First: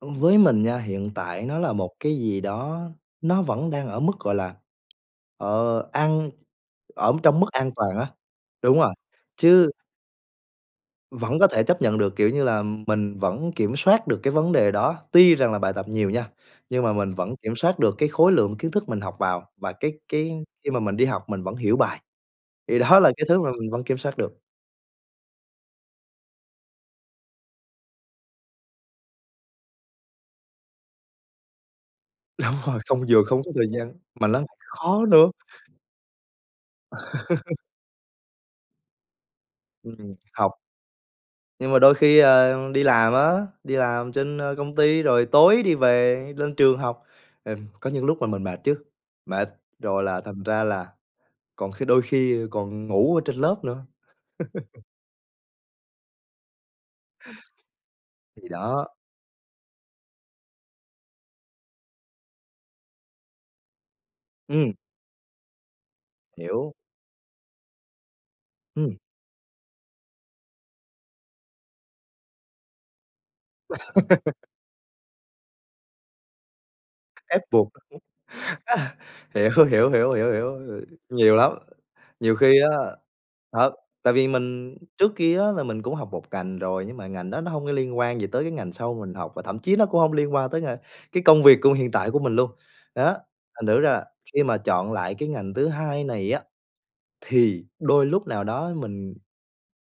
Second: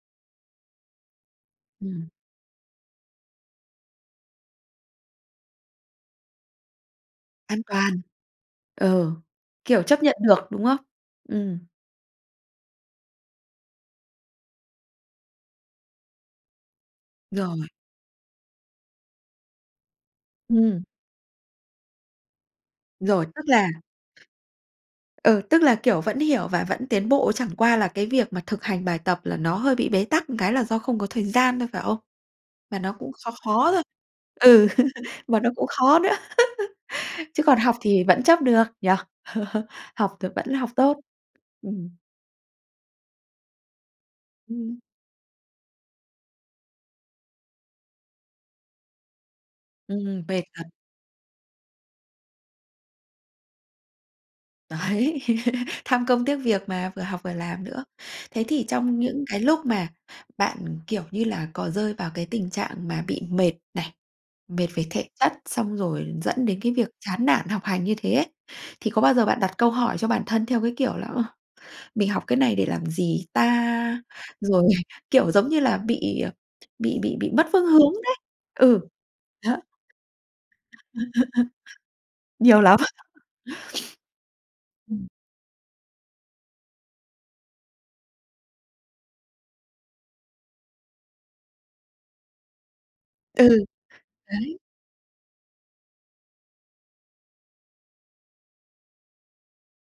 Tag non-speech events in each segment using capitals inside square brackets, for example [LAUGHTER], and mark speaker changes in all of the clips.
Speaker 1: Ưm, với mình nha, hiện tại nó là một
Speaker 2: Ừm.
Speaker 1: cái gì đó nó vẫn đang ở mức, gọi là, ờ, ăn ở trong mức
Speaker 2: An
Speaker 1: an toàn
Speaker 2: toàn.
Speaker 1: á. Đúng rồi.
Speaker 2: Ừ,
Speaker 1: Chứ
Speaker 2: kiểu, chấp nhận được, đúng hông?
Speaker 1: vẫn có
Speaker 2: Ừm.
Speaker 1: thể chấp nhận được, kiểu như là, mình vẫn kiểm soát được cái vấn đề đó, tuy rằng là bài tập nhiều nha, nhưng mà mình vẫn kiểm
Speaker 2: Rồi.
Speaker 1: soát được cái khối lượng kiến thức mình học vào, và cái cái khi mà
Speaker 2: Ừm.
Speaker 1: mình đi học mình vẫn hiểu bài. Thì đó là cái
Speaker 2: Rồi,
Speaker 1: thứ
Speaker 2: tức
Speaker 1: mà
Speaker 2: là
Speaker 1: mình vẫn kiểm soát được.
Speaker 2: ừ, tức là, kiểu, vẫn hiểu và vẫn tiến bộ, chẳng qua là cái việc mà thực hành bài tập là nó hơi bị bế tắc một cái là do không có thời gian thôi, phải không?
Speaker 1: Đúng rồi.
Speaker 2: Mà nó
Speaker 1: Không
Speaker 2: cũng
Speaker 1: vừa
Speaker 2: khó
Speaker 1: không có thời
Speaker 2: khó thôi,
Speaker 1: gian mà nó lại
Speaker 2: ừ,
Speaker 1: khó nữa.
Speaker 2: mà nó cũng khó nữa, [LAUGHS] chứ còn
Speaker 1: [LAUGHS]
Speaker 2: học thì vẫn chấp được, nhỉ? [LAUGHS]
Speaker 1: Ừm,
Speaker 2: Học thì vẫn
Speaker 1: học.
Speaker 2: học tốt.
Speaker 1: Nhưng mà
Speaker 2: Ừm.
Speaker 1: đôi khi, ờ, đi làm á, đi làm trên, ơ, công
Speaker 2: Ừm.
Speaker 1: ty rồi tối đi về lên trường học, ừm, có những lúc là mình mệt chứ, mệt! Rồi là
Speaker 2: Ừm,
Speaker 1: thành
Speaker 2: mệt
Speaker 1: ra
Speaker 2: thật.
Speaker 1: là còn khi đôi khi còn ngủ ở trên lớp nữa. [LAUGHS]
Speaker 2: Đấy, [LAUGHS] tham công tiếc việc mà, vừa học vừa làm nữa. Thế
Speaker 1: Thì
Speaker 2: thì
Speaker 1: đó.
Speaker 2: trong những cái lúc mà bạn, kiểu như là, có rơi vào cái tình trạng mà bị mệt này, mệt
Speaker 1: Ừm.
Speaker 2: về thể chất, xong rồi dẫn đến
Speaker 1: Hiểu.
Speaker 2: cái việc chán nản học hành như thế ấy, thì
Speaker 1: Ừm.
Speaker 2: có bao giờ bạn đặt câu hỏi cho bản thân, theo cái kiểu là, ờ, "mình học cái này để làm gì ta?"
Speaker 1: [LAUGHS]
Speaker 2: Rồi, kiểu giống như là, bị, ờ, bị bị bị
Speaker 1: Ép
Speaker 2: mất phương
Speaker 1: buộc.
Speaker 2: hướng đấy.
Speaker 1: [UNINTELLIGIBLE]
Speaker 2: Ừ,
Speaker 1: [LAUGHS] Hiểu,
Speaker 2: đó.
Speaker 1: hiểu, hiểu, hiểu, hiểu, h ừm, nhiều lắm.
Speaker 2: [LAUGHS]
Speaker 1: Nhiều khi
Speaker 2: Nhiều
Speaker 1: á,
Speaker 2: lắm. [LAUGHS]
Speaker 1: thật, tại vì mình
Speaker 2: [SNIFFS] Ừm.
Speaker 1: trước kia á là mình cũng học một ngành rồi, nhưng mà ngành đó nó hông có liên quan gì tới cái ngành sau mà mình học, và thậm chí nó cũng hông liên quan tới ng cái công việc của hiện tại của mình luôn. Đó,
Speaker 2: Ừ,
Speaker 1: thành thử ra là khi mà
Speaker 2: đấy.
Speaker 1: chọn lại cái ngành thứ hai này á, thì đôi lúc nào đó mình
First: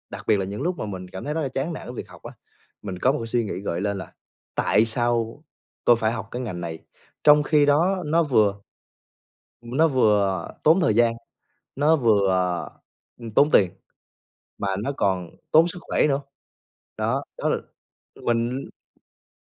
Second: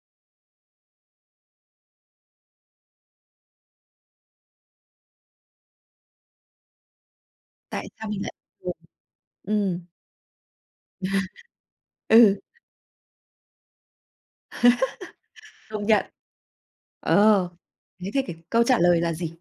Speaker 1: đặc biệt là những lúc mà mình cảm thấy rất là chán nản với việc học á, mình có một cái suy nghĩ gợi lên là "tại sao tôi phải học cái ngành này?" Trong khi
Speaker 2: Tại
Speaker 1: đó
Speaker 2: sao mình
Speaker 1: nó
Speaker 2: lại.
Speaker 1: vừa
Speaker 2: [UNINTELLIGIBLE]
Speaker 1: ưm,
Speaker 2: Ừm.
Speaker 1: nó vừa tốn thời gian,
Speaker 2: [LAUGHS]
Speaker 1: nó vừa,
Speaker 2: Ừ.
Speaker 1: ờ, ừm, tốn tiền, mà nó còn
Speaker 2: [LAUGHS]
Speaker 1: tốn sức
Speaker 2: Công nhận.
Speaker 1: khỏe nữa. Đó, đó
Speaker 2: Ờ,
Speaker 1: l
Speaker 2: thế thì cái câu
Speaker 1: mình
Speaker 2: trả lời là gì?